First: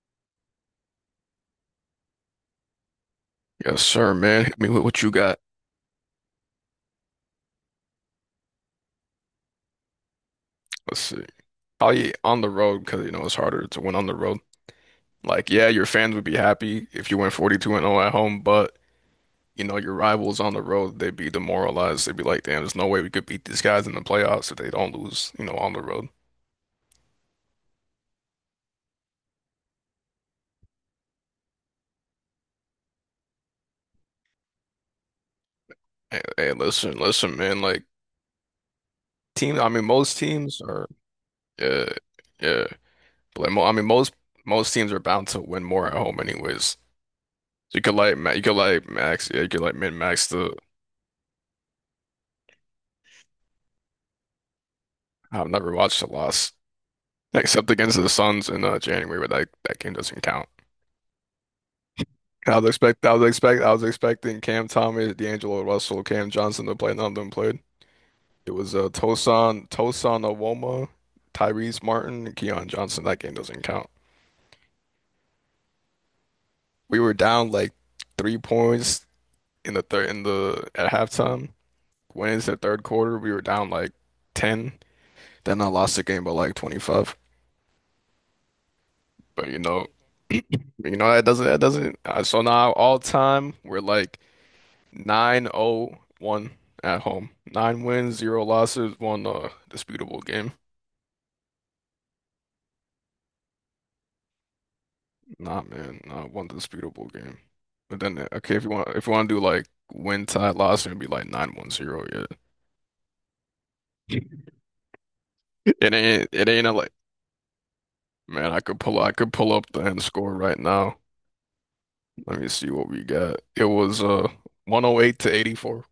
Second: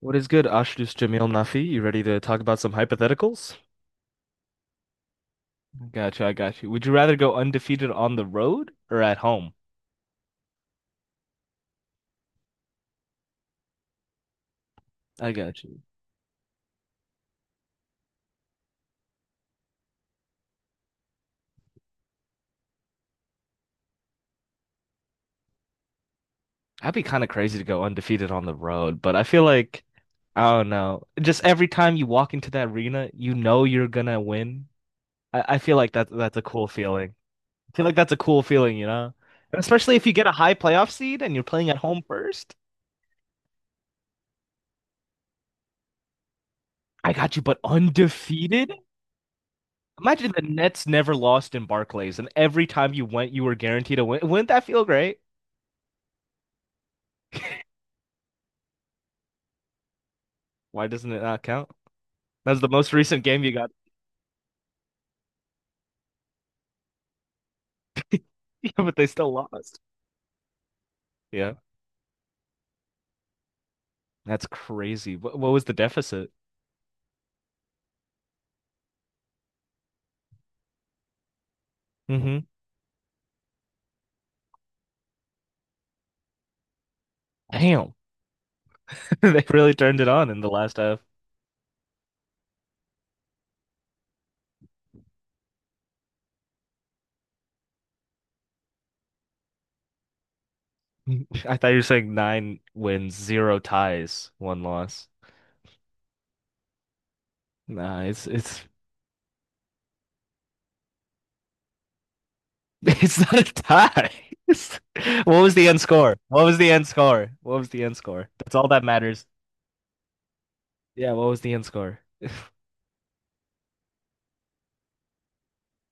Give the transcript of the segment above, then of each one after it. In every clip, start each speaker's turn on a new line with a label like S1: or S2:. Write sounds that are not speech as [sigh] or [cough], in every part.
S1: What is good, Ashdus Jamil Nafi? You ready to talk about some hypotheticals?
S2: Yes, sir, man. Hit me with what you got.
S1: Gotcha, I got you. Would you rather go undefeated on the road or at home?
S2: Let's see. Probably on the road because you know it's harder to win on the road.
S1: I
S2: Like,
S1: got
S2: yeah,
S1: you.
S2: your fans would be happy if you went 42-0 at home, but you know your rivals on the road, they'd be demoralized. They'd be like, "Damn, there's no way we could beat these guys in the playoffs if they don't lose, you know, on the road."
S1: That'd be kind of crazy to go undefeated on the road, but I feel like I don't know. Just every time you walk into that arena, you know you're gonna win. I feel like that
S2: Hey,
S1: that's a
S2: hey,
S1: cool
S2: listen,
S1: feeling.
S2: listen, man.
S1: I feel
S2: Like,
S1: like that's a cool feeling, you know?
S2: teams.
S1: And
S2: I mean,
S1: especially if you
S2: most
S1: get a high
S2: teams are,
S1: playoff seed and you're playing at
S2: yeah,
S1: home first.
S2: yeah. But like, mo I mean, most teams are bound to win more at home, anyways.
S1: I got you, but
S2: So you could like, you could
S1: undefeated?
S2: like max, yeah, you could like min max
S1: Imagine the
S2: the.
S1: Nets never lost in Barclays, and every time you went, you were guaranteed a win. Wouldn't that feel great?
S2: I've never watched a loss. Except against the Suns in January, but that game doesn't count.
S1: Why doesn't it not count?
S2: I
S1: That's the
S2: was
S1: most [laughs]
S2: expect I
S1: recent
S2: was
S1: game you
S2: expect
S1: got.
S2: I was expecting Cam Thomas, D'Angelo Russell, Cam Johnson to play. None of them played. It
S1: [laughs] Yeah,
S2: was
S1: but they still
S2: Tosan
S1: lost.
S2: Tosan Awoma,
S1: Yeah,
S2: Tyrese Martin, and Keon Johnson. That game doesn't count.
S1: that's crazy. What was the deficit?
S2: We were down like 3 points in the third in the at halftime. Went
S1: Hmm.
S2: into the third quarter, we were down like ten. Then I lost the game by like 25.
S1: Damn. [laughs] They
S2: But you
S1: really
S2: know,
S1: turned it on
S2: [clears throat]
S1: in
S2: you
S1: the last half.
S2: know that doesn't. So now all time we're like 9-0-1 at home. Nine wins, zero losses, one disputable game.
S1: [laughs] I thought you were saying nine wins, zero ties, one loss.
S2: Nah, man, not one disputable game. But
S1: Nah,
S2: then okay,
S1: it's
S2: if you want to do like win tie loss, it'd be like 9-1-0. Yeah.
S1: [laughs] It's not a tie.
S2: [laughs]
S1: [laughs] What was the end score? What
S2: It
S1: was
S2: ain't
S1: the
S2: a,
S1: end
S2: like
S1: score? What was the end score?
S2: Man,
S1: That's
S2: I
S1: all
S2: could
S1: that
S2: pull I
S1: matters.
S2: could pull up the end score right now.
S1: Yeah, what was the end score?
S2: Let me
S1: [laughs]
S2: see what we got. It was 108-84.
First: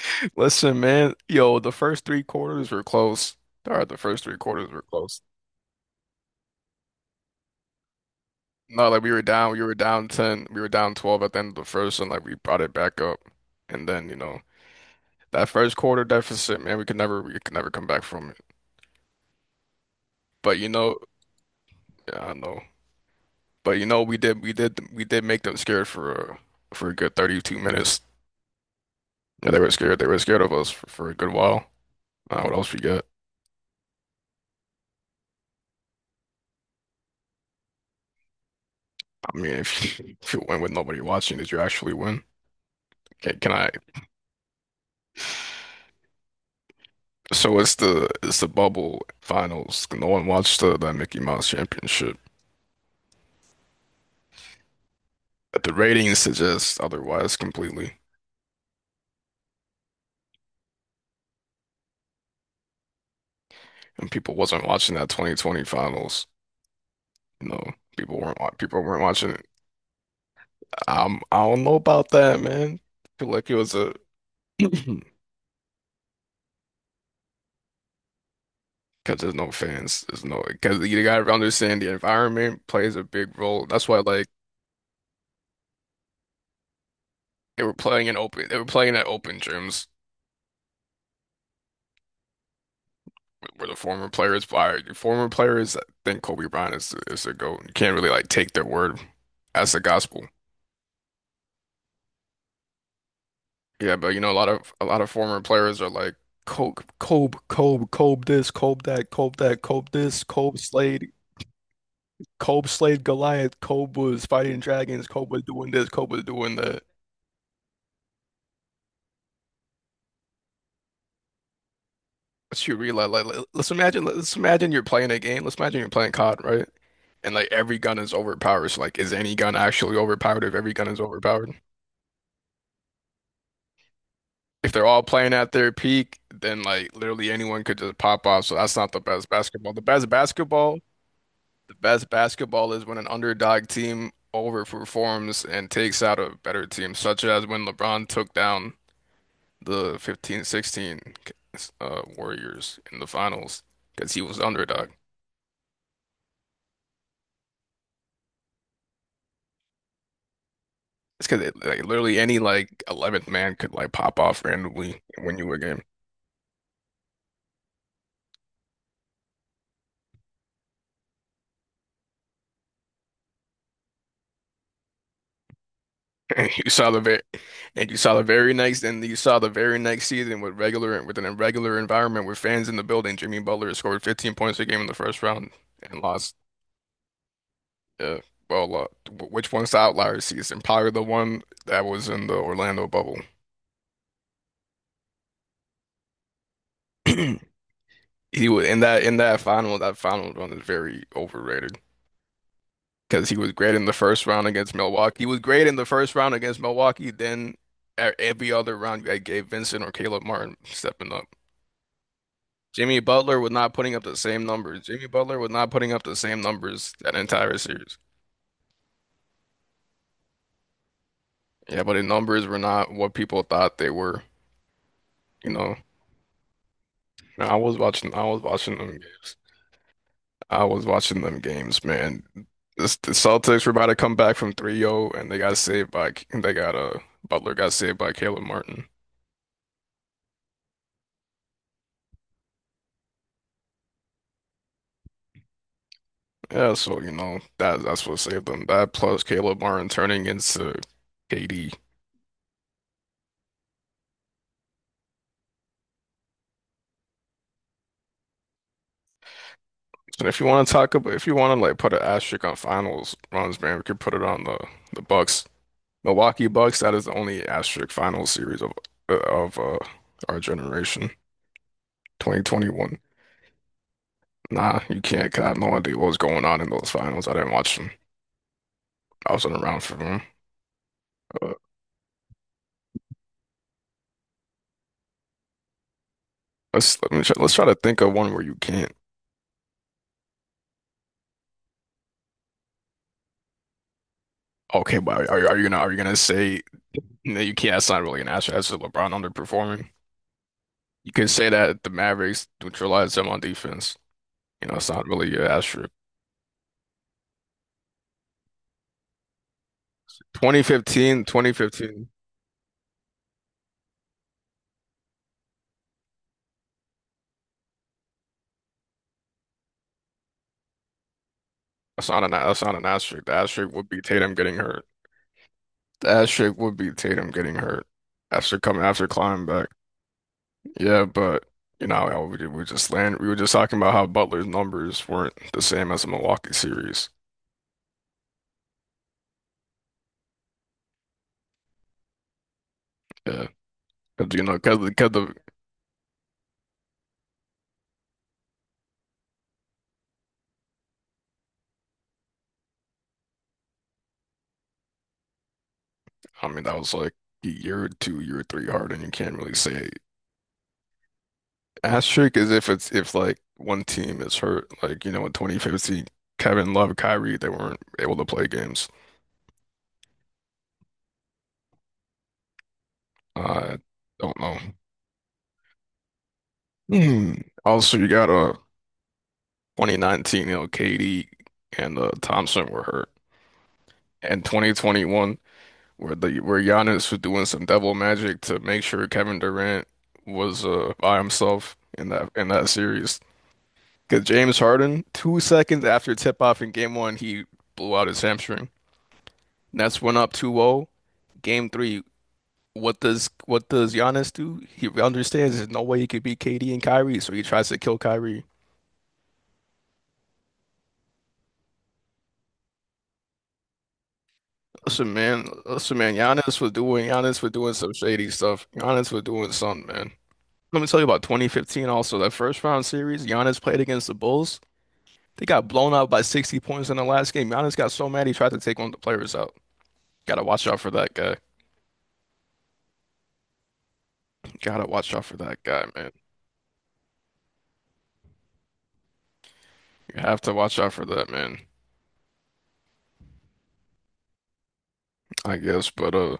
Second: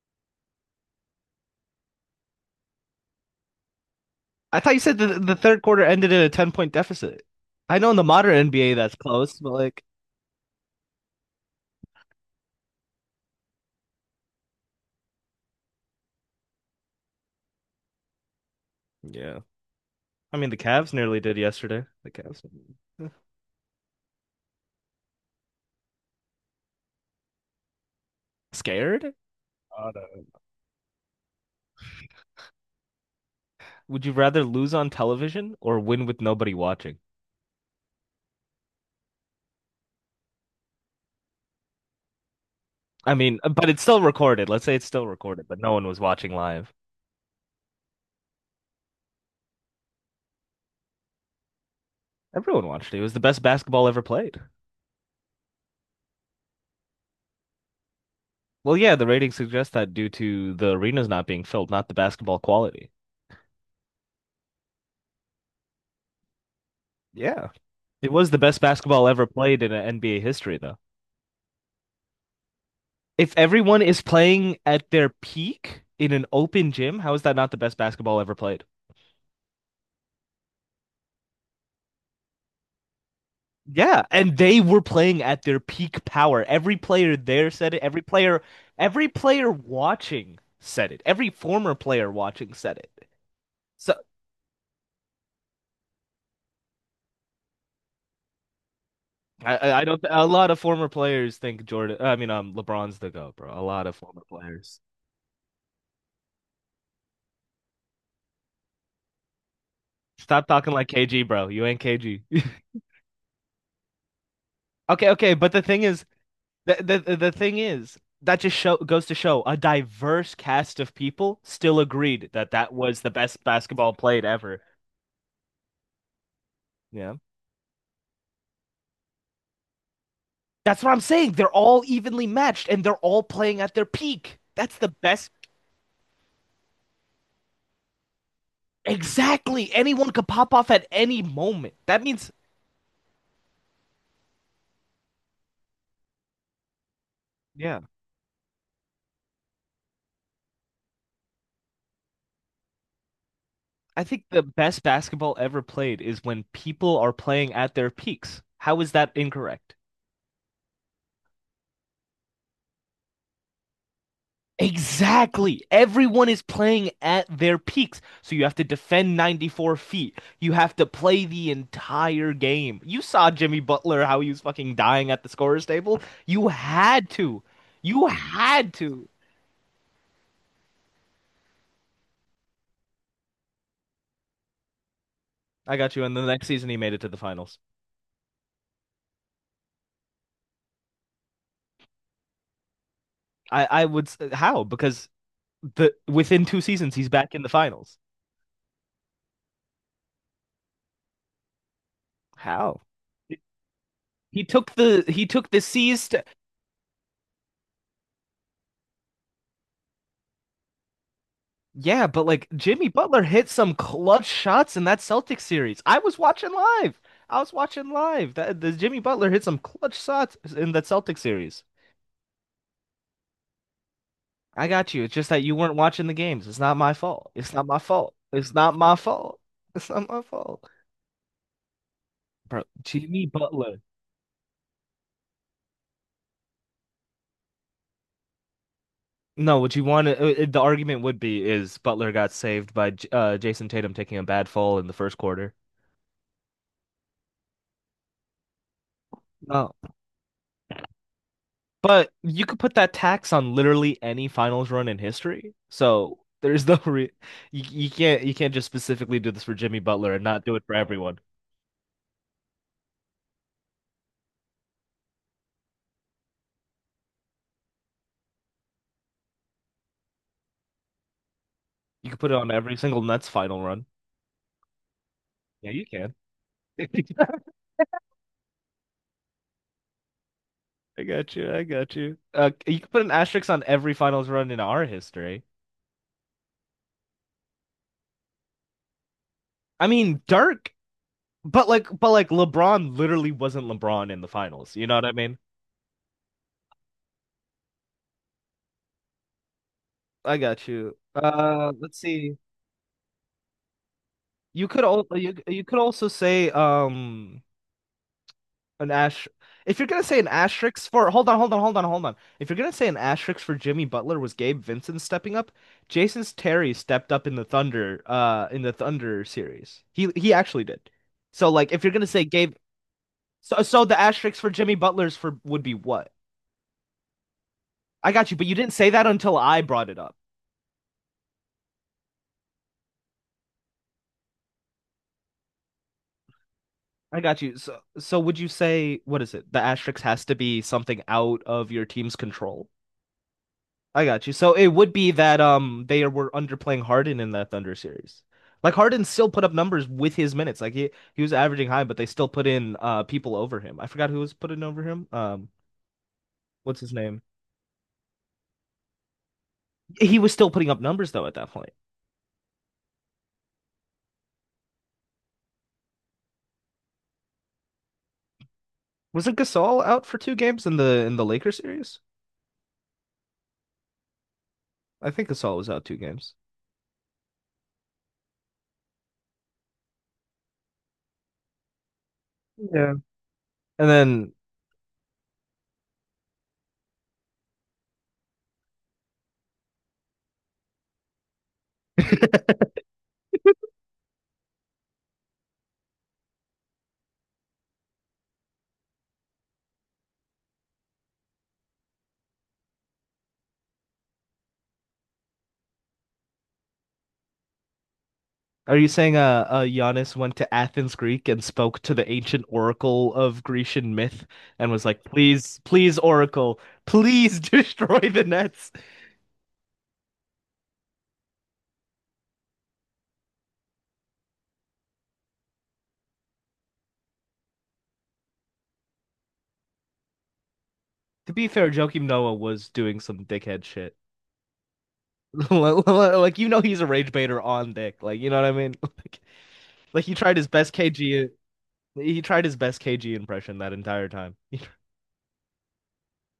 S2: [laughs] Listen, man, yo, the first three quarters were close. All right, the first three
S1: I
S2: quarters
S1: thought you
S2: were
S1: said the
S2: close.
S1: the third quarter ended in a 10 point deficit. I know in the modern NBA
S2: No,
S1: that's
S2: like
S1: close, but
S2: we were
S1: like,
S2: down 10, we were down 12 at the end of the first, and like we brought it back up. And then, that first quarter deficit, man, we could never come back from it.
S1: yeah. I mean, the
S2: But you
S1: Cavs
S2: know,
S1: nearly did yesterday. The
S2: yeah, I
S1: Cavs.
S2: know. But you know, we did make them scared for a good 32 minutes.
S1: Scared?
S2: Yeah, they were
S1: I
S2: scared. They were
S1: don't-
S2: scared of us for a good while. What else we got?
S1: Would you rather lose on television or win with nobody watching?
S2: I mean, if you, [laughs] if you win with nobody watching, did you actually win?
S1: I mean,
S2: Can
S1: but
S2: I?
S1: it's still recorded. Let's say it's still recorded, but no one was watching live.
S2: So it's the bubble finals. No one watched the Mickey Mouse Championship.
S1: Everyone watched it. It was the best basketball ever played.
S2: But the ratings suggest otherwise completely.
S1: Well, yeah, the ratings suggest that due to the arenas not being filled, not the basketball quality.
S2: And people wasn't watching that 2020 finals.
S1: Yeah.
S2: You know,
S1: It was the best
S2: people weren't
S1: basketball ever
S2: watching it.
S1: played in NBA history, though.
S2: I don't know about that, man. I feel
S1: If
S2: like it was
S1: everyone
S2: a
S1: is playing
S2: [clears throat]
S1: at
S2: because
S1: their peak in an open gym, how is that not the best basketball ever played?
S2: there's no fans. There's no Because you gotta understand the environment plays a big role. That's why
S1: Yeah,
S2: like
S1: and they were playing at their peak power. Every player there said it.
S2: they were playing at
S1: Every
S2: open
S1: player
S2: gyms
S1: watching said it. Every former player watching said it.
S2: where the
S1: So
S2: former players by former players I think Kobe Bryant is a GOAT. You can't really like take their word
S1: I,
S2: as
S1: I
S2: the
S1: I don't. A
S2: gospel.
S1: lot of former players think Jordan. I mean, LeBron's the GOAT, bro. A lot of
S2: Yeah, but you
S1: former
S2: know,
S1: players.
S2: a lot of former players are like Kobe, Kobe, Kobe, Kobe this, Kobe that, Kobe that, Kobe this,
S1: Stop
S2: Kobe
S1: talking like
S2: Slade,
S1: KG, bro. You ain't KG. [laughs]
S2: Kobe Slade Goliath, Kobe was fighting dragons,
S1: Okay,
S2: Kobe
S1: okay,
S2: was
S1: but the
S2: doing
S1: thing
S2: this,
S1: is,
S2: Kobe was doing that.
S1: the thing is, that just show goes to show a diverse cast of people still agreed that
S2: But
S1: that
S2: you
S1: was
S2: realize,
S1: the
S2: like,
S1: best basketball played
S2: let's
S1: ever.
S2: imagine you're playing a game. Let's imagine you're playing COD, right?
S1: Yeah.
S2: And like every gun is overpowered. So like, is any gun actually overpowered if every
S1: That's
S2: gun
S1: what
S2: is
S1: I'm saying. They're
S2: overpowered?
S1: all evenly matched and they're all playing at their peak.
S2: If
S1: That's
S2: they're
S1: the
S2: all
S1: best.
S2: playing at their peak, then like literally anyone could just pop off. So that's not the best
S1: Exactly.
S2: basketball. The best
S1: Anyone could pop off
S2: basketball.
S1: at any moment.
S2: The
S1: That
S2: best
S1: means,
S2: basketball is when an underdog team overperforms and takes out a better team, such as when
S1: yeah,
S2: LeBron took down the 15-16 Warriors in the finals
S1: I
S2: because he
S1: think
S2: was
S1: the
S2: the
S1: best
S2: underdog.
S1: basketball ever played is when people are playing at their peaks. How is that incorrect?
S2: It's because like literally any like 11th man could like pop off randomly and win you a
S1: Exactly.
S2: game. [laughs]
S1: Everyone is playing at their peaks. So you have to defend 94 feet. You have to play the entire game. You saw Jimmy Butler, how he was fucking dying at the scorer's table. You
S2: And you saw
S1: had to. You had
S2: and
S1: to.
S2: you saw the very next season with regular with an irregular environment with fans in the building. Jimmy Butler scored 15 points a game in the first round
S1: I got you.
S2: and
S1: And the
S2: lost.
S1: next season, he made it to the finals.
S2: Yeah. Well, which one's the outlier season? Probably the one that was in the Orlando bubble.
S1: I would, s- how? Because the within two seasons,
S2: [clears throat]
S1: he's back in the finals.
S2: He was in that final. That final run is very overrated
S1: How?
S2: because he was great in the first
S1: He
S2: round
S1: took
S2: against
S1: the
S2: Milwaukee.
S1: he
S2: He was
S1: took the
S2: great in the
S1: C's.
S2: first round against Milwaukee. Then every other round that gave Vincent or Caleb Martin stepping up.
S1: Yeah, but like Jimmy
S2: Jimmy
S1: Butler
S2: Butler
S1: hit
S2: was
S1: some
S2: not putting up the
S1: clutch
S2: same
S1: shots in
S2: numbers.
S1: that
S2: Jimmy Butler
S1: Celtics
S2: was not
S1: series.
S2: putting
S1: I
S2: up the
S1: was
S2: same
S1: watching
S2: numbers
S1: live.
S2: that
S1: I was
S2: entire
S1: watching
S2: series.
S1: live. That the Jimmy Butler hit some clutch shots in that Celtics series.
S2: Yeah, but the numbers were not what people thought they were.
S1: I got you. It's just that
S2: You
S1: you weren't
S2: know,
S1: watching the games. It's not my fault. It's
S2: I
S1: not my
S2: was watching.
S1: fault.
S2: I was
S1: It's not
S2: watching them
S1: my
S2: games.
S1: fault. It's not my
S2: I
S1: fault.
S2: was watching them games, man.
S1: Bro,
S2: The
S1: Jimmy
S2: Celtics were
S1: Butler.
S2: about to come back from 3-0, and they got saved by they got Butler got saved by Caleb Martin.
S1: No, what you want to, the argument would be is Butler got saved by J- Jason Tatum taking a bad fall in the first quarter.
S2: Yeah, so you know that that's what saved them. That plus Caleb
S1: No.
S2: Martin turning into KD.
S1: But you could put that tax on literally any finals run in history. So there's [laughs] no re you can't you can't just specifically do this for Jimmy Butler and
S2: So if
S1: not
S2: you
S1: do it
S2: want to
S1: for
S2: talk about,
S1: everyone.
S2: if you want to like put an asterisk on finals runs, man, we could put it on the Bucks, Milwaukee Bucks. That is the only asterisk finals series of uh, of uh, our generation,
S1: You could put it on every
S2: 2021.
S1: single Nets final run.
S2: Nah, you can't. 'Cause I have
S1: Yeah,
S2: no
S1: you
S2: idea what
S1: can.
S2: was going on in those finals. I
S1: [laughs]
S2: didn't watch them. I wasn't around for them.
S1: I got
S2: Uh,
S1: you. I got you. You could put an asterisk on every finals run in our history.
S2: let's try to think of one where you can't.
S1: I mean, Dirk, but like LeBron literally wasn't LeBron in the finals. You know
S2: Okay,
S1: what I
S2: but
S1: mean?
S2: are you gonna say no? You can't. That's not really an answer. That's just LeBron underperforming.
S1: I got you.
S2: You can say that the
S1: Let's see.
S2: Mavericks neutralized them on defense.
S1: You
S2: You know,
S1: could
S2: it's
S1: all
S2: not
S1: you
S2: really an
S1: you could
S2: asterisk.
S1: also say an ash. If you're gonna say an asterisk for, hold on, hold
S2: Twenty
S1: on, hold on, hold
S2: fifteen.
S1: on. If you're gonna say an asterisk for Jimmy Butler was Gabe Vincent stepping up, Jason Terry stepped up in the Thunder series. He actually did. So like, if you're gonna say Gabe,
S2: That's not an asterisk. The
S1: so
S2: asterisk
S1: so
S2: would
S1: the
S2: be Tatum
S1: asterisk for
S2: getting
S1: Jimmy
S2: hurt.
S1: Butler's for would be
S2: The
S1: what?
S2: asterisk would be Tatum getting hurt
S1: I got you, but you didn't say that
S2: after
S1: until
S2: climbing
S1: I
S2: back.
S1: brought it up.
S2: Yeah, but you know, we just land. We were just talking about how Butler's numbers weren't the same as the Milwaukee series.
S1: I got you. So would you say what is it? The asterisk has to be something out of your team's control?
S2: Yeah.
S1: I got
S2: Cause
S1: you.
S2: you
S1: So
S2: know,
S1: it would be that they were underplaying Harden in that Thunder series. Like Harden still put up numbers with his minutes. Like he was averaging high, but they still put in people over him. I forgot who was putting over him.
S2: I mean, that
S1: What's his
S2: was like
S1: name?
S2: year two, year three hard, and you can't really say
S1: He was still putting up numbers though at that point.
S2: asterisk is if like one team is hurt, like you know, in 2015, Kevin Love, Kyrie, they weren't able to play games.
S1: Wasn't Gasol out for two games in the Lakers series?
S2: I don't know. [clears throat]
S1: I think Gasol was out two games.
S2: Hmm. Also, you got 2019, you know, KD and Thompson were
S1: Yeah.
S2: hurt,
S1: And then
S2: and 2021 where the where Giannis was doing some devil magic to make sure Kevin Durant was by himself in that series. Because James Harden, 2 seconds after tip off in game one, he blew out his hamstring. Nets went up 2-0. Game three, what does Giannis do? He understands there's no way he could beat KD and Kyrie, so he tries to kill Kyrie.
S1: are you saying Giannis went to Athens, Greek, and spoke to the ancient oracle of Grecian myth and was like, "Please, please,
S2: Listen, man,
S1: oracle, please [laughs]
S2: Giannis was doing some
S1: destroy the
S2: shady stuff.
S1: Nets."
S2: Giannis was doing something, man. Let me tell you about 2015 also. That first round series, Giannis played against the Bulls. They got blown out by 60 points in the last game. Giannis got so mad he tried to take one of the players out. Gotta watch out for that
S1: To
S2: guy.
S1: be fair, Joakim Noah was doing some dickhead shit.
S2: Gotta watch out for
S1: [laughs]
S2: that guy, man.
S1: Like, you know, he's a rage baiter on dick. Like you know what I mean? [laughs] Like he
S2: You
S1: tried
S2: have
S1: his
S2: to
S1: best
S2: watch out for
S1: KG.
S2: that man,
S1: He tried his best KG impression that entire time. [laughs]
S2: I guess. But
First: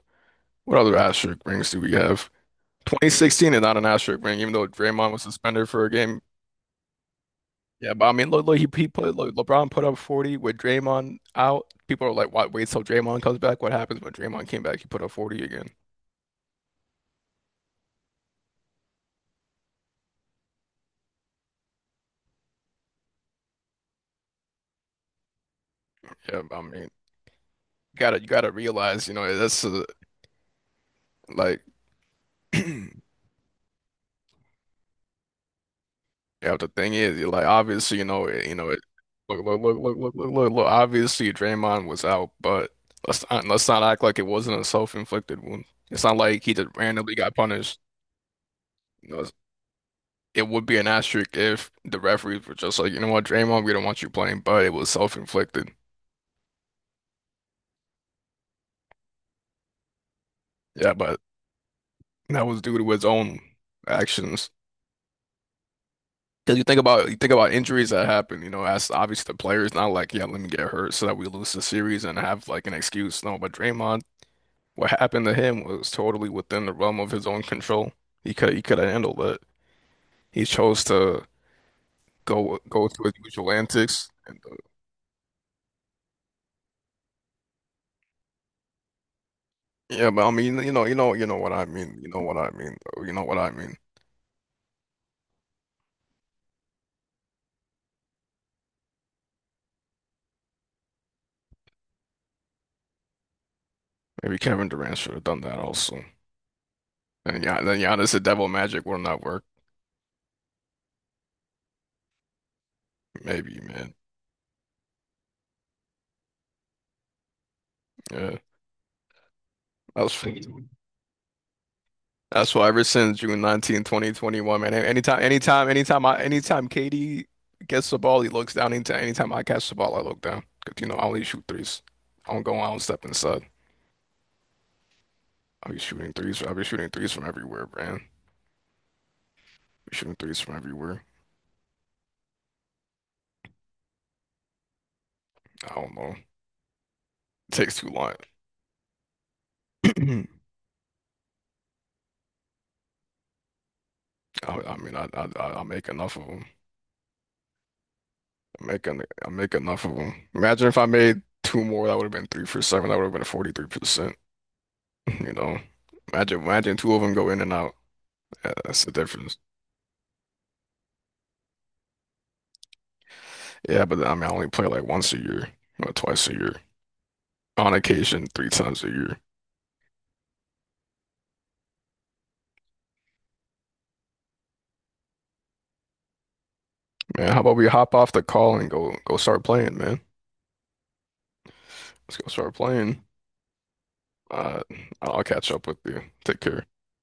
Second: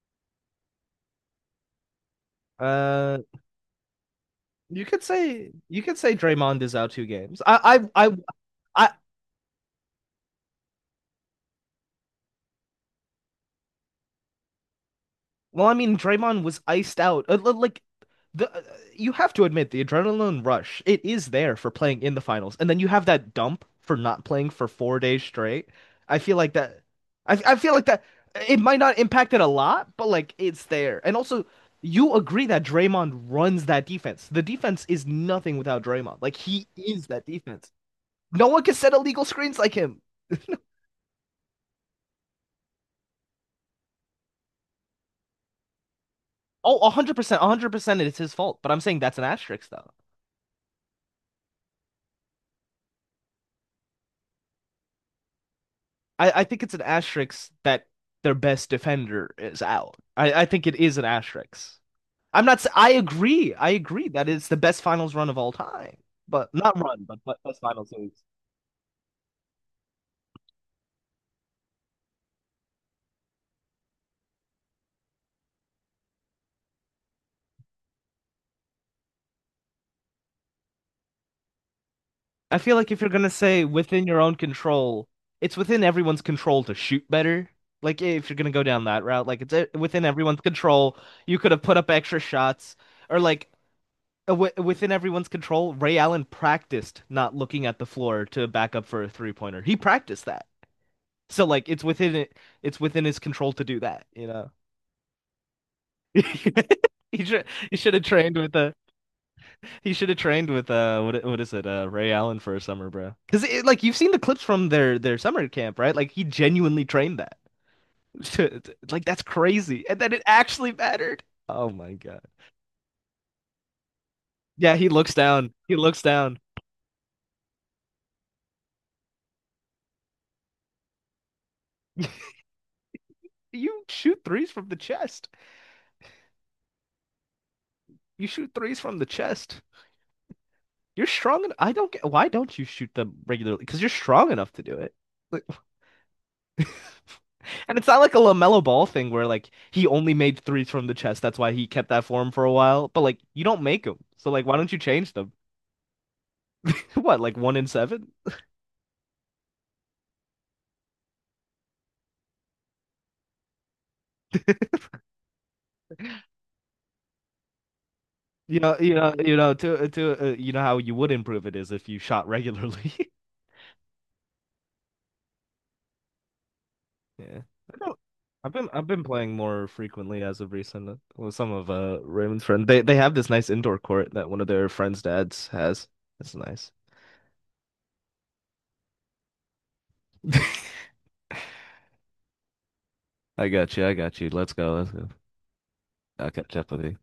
S2: what other asterisk rings do we have?
S1: Uh,
S2: 2016 is not an asterisk ring, even though
S1: you could
S2: Draymond was
S1: say
S2: suspended
S1: you
S2: for a
S1: could say
S2: game.
S1: Draymond is out two games. I
S2: Yeah,
S1: I
S2: but I
S1: I
S2: mean, look, look,
S1: I
S2: LeBron put up 40 with Draymond out. People are like, "What? Wait till Draymond comes back." What happens when Draymond came back? He put up 40
S1: well,
S2: again.
S1: I mean, Draymond was iced out. Like the you have to admit the adrenaline rush. It is there for playing in the finals. And then you have that dump for not playing for four days straight. I feel
S2: Yeah,
S1: like
S2: I mean,
S1: that I feel like that
S2: you gotta
S1: it might not
S2: realize, you
S1: impact
S2: know,
S1: it a
S2: that's
S1: lot, but like it's there. And also
S2: like.
S1: you agree that
S2: [clears throat]
S1: Draymond runs that defense. The defense is nothing without Draymond. Like
S2: Yeah,
S1: he
S2: the thing
S1: is
S2: is,
S1: that
S2: like
S1: defense.
S2: obviously, you know,
S1: No
S2: you
S1: one
S2: know,
S1: can
S2: it,
S1: set illegal
S2: look,
S1: screens
S2: look,
S1: like
S2: look, look,
S1: him.
S2: look, look, look, look. Obviously, Draymond was out, but let's not act like it wasn't a self-inflicted wound. It's not like he just
S1: Oh,
S2: randomly got
S1: 100%,
S2: punished.
S1: 100% it's his fault. But I'm saying
S2: You
S1: that's an
S2: know,
S1: asterisk though.
S2: it would be an asterisk if the referees were just like, you know what, Draymond, we don't want you playing, but it was self-inflicted.
S1: I think it's an asterisk that their best defender is out. I think it
S2: Yeah,
S1: is an
S2: but
S1: asterisk. I'm
S2: that
S1: not.
S2: was
S1: S-
S2: due to
S1: I
S2: his own
S1: agree. I agree that it's
S2: actions.
S1: the best finals run of all time, but
S2: Because
S1: not run,
S2: you think
S1: but
S2: about
S1: best finals
S2: injuries that
S1: series.
S2: happen, you know, as obviously the players not like, yeah, let me get hurt so that we lose the series and have like an excuse. No, but Draymond. What happened to him was totally within the realm of his own control. He could have handled it. He chose to
S1: I feel
S2: go
S1: like if
S2: to
S1: you're
S2: his
S1: gonna
S2: usual
S1: say within
S2: antics.
S1: your own
S2: And,
S1: control, it's within everyone's control to shoot better. Like if you're gonna go down that route, like it's within
S2: yeah, but I
S1: everyone's
S2: mean,
S1: control.
S2: you know
S1: You could
S2: what
S1: have
S2: I
S1: put up
S2: mean. You
S1: extra
S2: know what I
S1: shots,
S2: mean, though. You
S1: or
S2: know what
S1: like
S2: I mean.
S1: within everyone's control. Ray Allen practiced not looking at the floor to back up for a three pointer. He practiced that. So like it's within it's within his control to do that, you
S2: Maybe
S1: know.
S2: Kevin Durant should have done that also.
S1: [laughs] He should
S2: And yeah,
S1: he
S2: then
S1: should have
S2: Giannis the
S1: trained
S2: Devil
S1: with
S2: Magic would not work.
S1: he should have trained with what is it Ray Allen for a summer, bro. Because
S2: Maybe,
S1: it, like
S2: man.
S1: you've seen the clips from their summer camp, right? Like he genuinely trained that. [laughs]
S2: Yeah,
S1: To- Like that's crazy, and
S2: that
S1: then it
S2: was.
S1: actually mattered. Oh my God.
S2: That's why ever since June 2021, man,
S1: Yeah, he looks down. He looks down.
S2: anytime Katie gets the ball, he looks down. Anytime I catch the ball, I look down. 'Cause, you know, I only shoot threes. I don't step inside.
S1: You shoot threes from the chest.
S2: I'll be shooting threes. I'll be shooting threes from everywhere, man.
S1: You shoot threes from the chest.
S2: Be shooting threes from everywhere.
S1: You're strong enough. I don't get why don't you shoot them regularly? Because you're strong enough to do it. Like-
S2: I don't know.
S1: [laughs]
S2: It takes
S1: And it's
S2: too
S1: not like
S2: long.
S1: a LaMelo Ball thing where like he only made
S2: [clears throat]
S1: threes from the chest. That's why he kept that form for a while. But like you don't make them. So like why don't
S2: I
S1: you
S2: mean,
S1: change them? [laughs]
S2: I make enough of them.
S1: What, like one in seven?
S2: I make enough of them. Imagine if I made two more, that would have been three for seven. That would have been 43%. [laughs] You know, imagine two of them go in and out. Yeah,
S1: You know,
S2: that's the
S1: you know, you
S2: difference.
S1: know, to You know how you would improve it is if you shot regularly. [laughs]
S2: Yeah, but I mean, I only play like once a year or twice a year.
S1: Yeah.
S2: On
S1: I don't,
S2: occasion, three
S1: I've been
S2: times
S1: I've
S2: a
S1: been
S2: year.
S1: playing more frequently as of recent with some of Raymond's friends. They have this nice indoor court that one of their friends' dads has. That's nice.
S2: Man, how about we hop off the call and go start playing, man?
S1: [laughs]
S2: Let's go start playing.
S1: I got you. I got you. Let's
S2: Uh,
S1: go. Let's go.
S2: I'll catch up with you.
S1: I'll
S2: Take
S1: catch
S2: care.
S1: up with you.